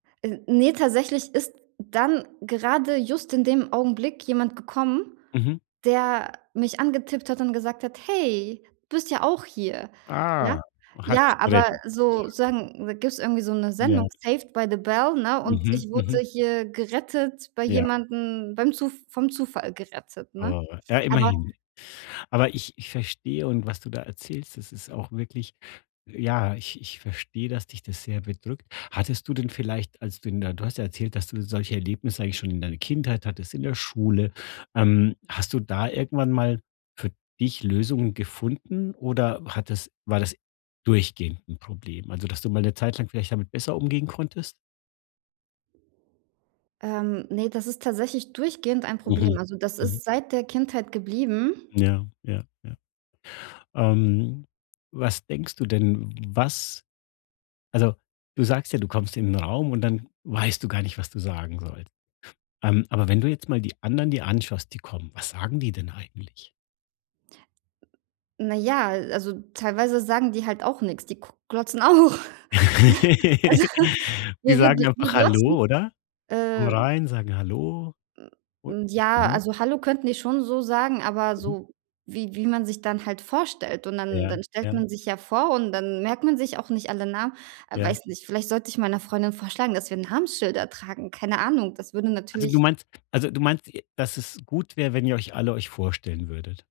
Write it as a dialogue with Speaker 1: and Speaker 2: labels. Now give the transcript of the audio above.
Speaker 1: Äh, ne, tatsächlich ist dann gerade just in dem Augenblick jemand gekommen,
Speaker 2: Mhm.
Speaker 1: der mich angetippt hat und gesagt hat: 'Hey, du bist ja auch hier!' Ja?
Speaker 2: Ah, hat dich
Speaker 1: Ja, aber
Speaker 2: gerettet so zu
Speaker 1: so
Speaker 2: sagen?
Speaker 1: sagen, da gibt's irgendwie so 'ne Sendung
Speaker 2: Ja.
Speaker 1: 'Saved by the Bell', ne, und
Speaker 2: Mhm.
Speaker 1: ich wurde
Speaker 2: Mhm.
Speaker 1: hier gerettet bei
Speaker 2: Ja.
Speaker 1: jemandem, beim Zu vom Zufall gerettet, ne?
Speaker 2: Oh, ja
Speaker 1: Aber
Speaker 2: immerhin. Aber ich ich verstehe und was du da erzählst, das ist auch wirklich, ja, ich ich verstehe, dass dich das sehr bedrückt. Hattest du denn vielleicht, als du in der du hast ja erzählt, dass du solche Erlebnisse eigentlich schon in deiner Kindheit hattest, in der Schule, ähm. Hast du da irgendwann mal für dich Lösungen gefunden oder hat es war das durchgehend 'n Problem? Also, dass du mal 'ne Zeit lang vielleicht damit besser umgehen konntest?
Speaker 1: Ähm, ne, das ist tatsächlich durchgehend ein Problem.
Speaker 2: Mhm,
Speaker 1: Also, das
Speaker 2: mhm.
Speaker 1: ist seit der Kindheit geblieben.
Speaker 2: Ja, ja, ja. Ähm, was denkst du denn was also, du sagst ja: „Du kommst in den Raum und dann weißt du gar nicht, was du sagen sollst“. Ähm, aber, wenn du jetzt mal die anderen dir anschaust, die kommen, was sagen die denn eigentlich?
Speaker 1: Na ja, äh, also, teilweise sagen die halt auch nix, die kuck glotzen auch. Also,
Speaker 2: Die
Speaker 1: wir wir
Speaker 2: sagen
Speaker 1: wir
Speaker 2: einfach:
Speaker 1: glotzen
Speaker 2: „Hallo“, oder? Kommen
Speaker 1: äh
Speaker 2: rein, sagen: „Hallo.
Speaker 1: M
Speaker 2: Und
Speaker 1: hm, ja,
Speaker 2: dann?
Speaker 1: also, hallo, könnten die schon so sagen, aber
Speaker 2: Mhm.
Speaker 1: so wie wie man sich dann halt vorstellt. Und dann
Speaker 2: Ja,
Speaker 1: dann stellt
Speaker 2: ja.
Speaker 1: man sich ja vor und dann merkt man sich auch nicht alle Namen. Ah,
Speaker 2: Ja.
Speaker 1: weiß nicht, vielleicht sollte ich meiner Freundin vorschlagen, dass wir Namensschilder tragen. Keine Ahnung, das würde
Speaker 2: Also, du
Speaker 1: natürlich
Speaker 2: meinst also, du meinst, äh, dass es gut wäre, wenn ihr euch alle euch vorstellen würdet.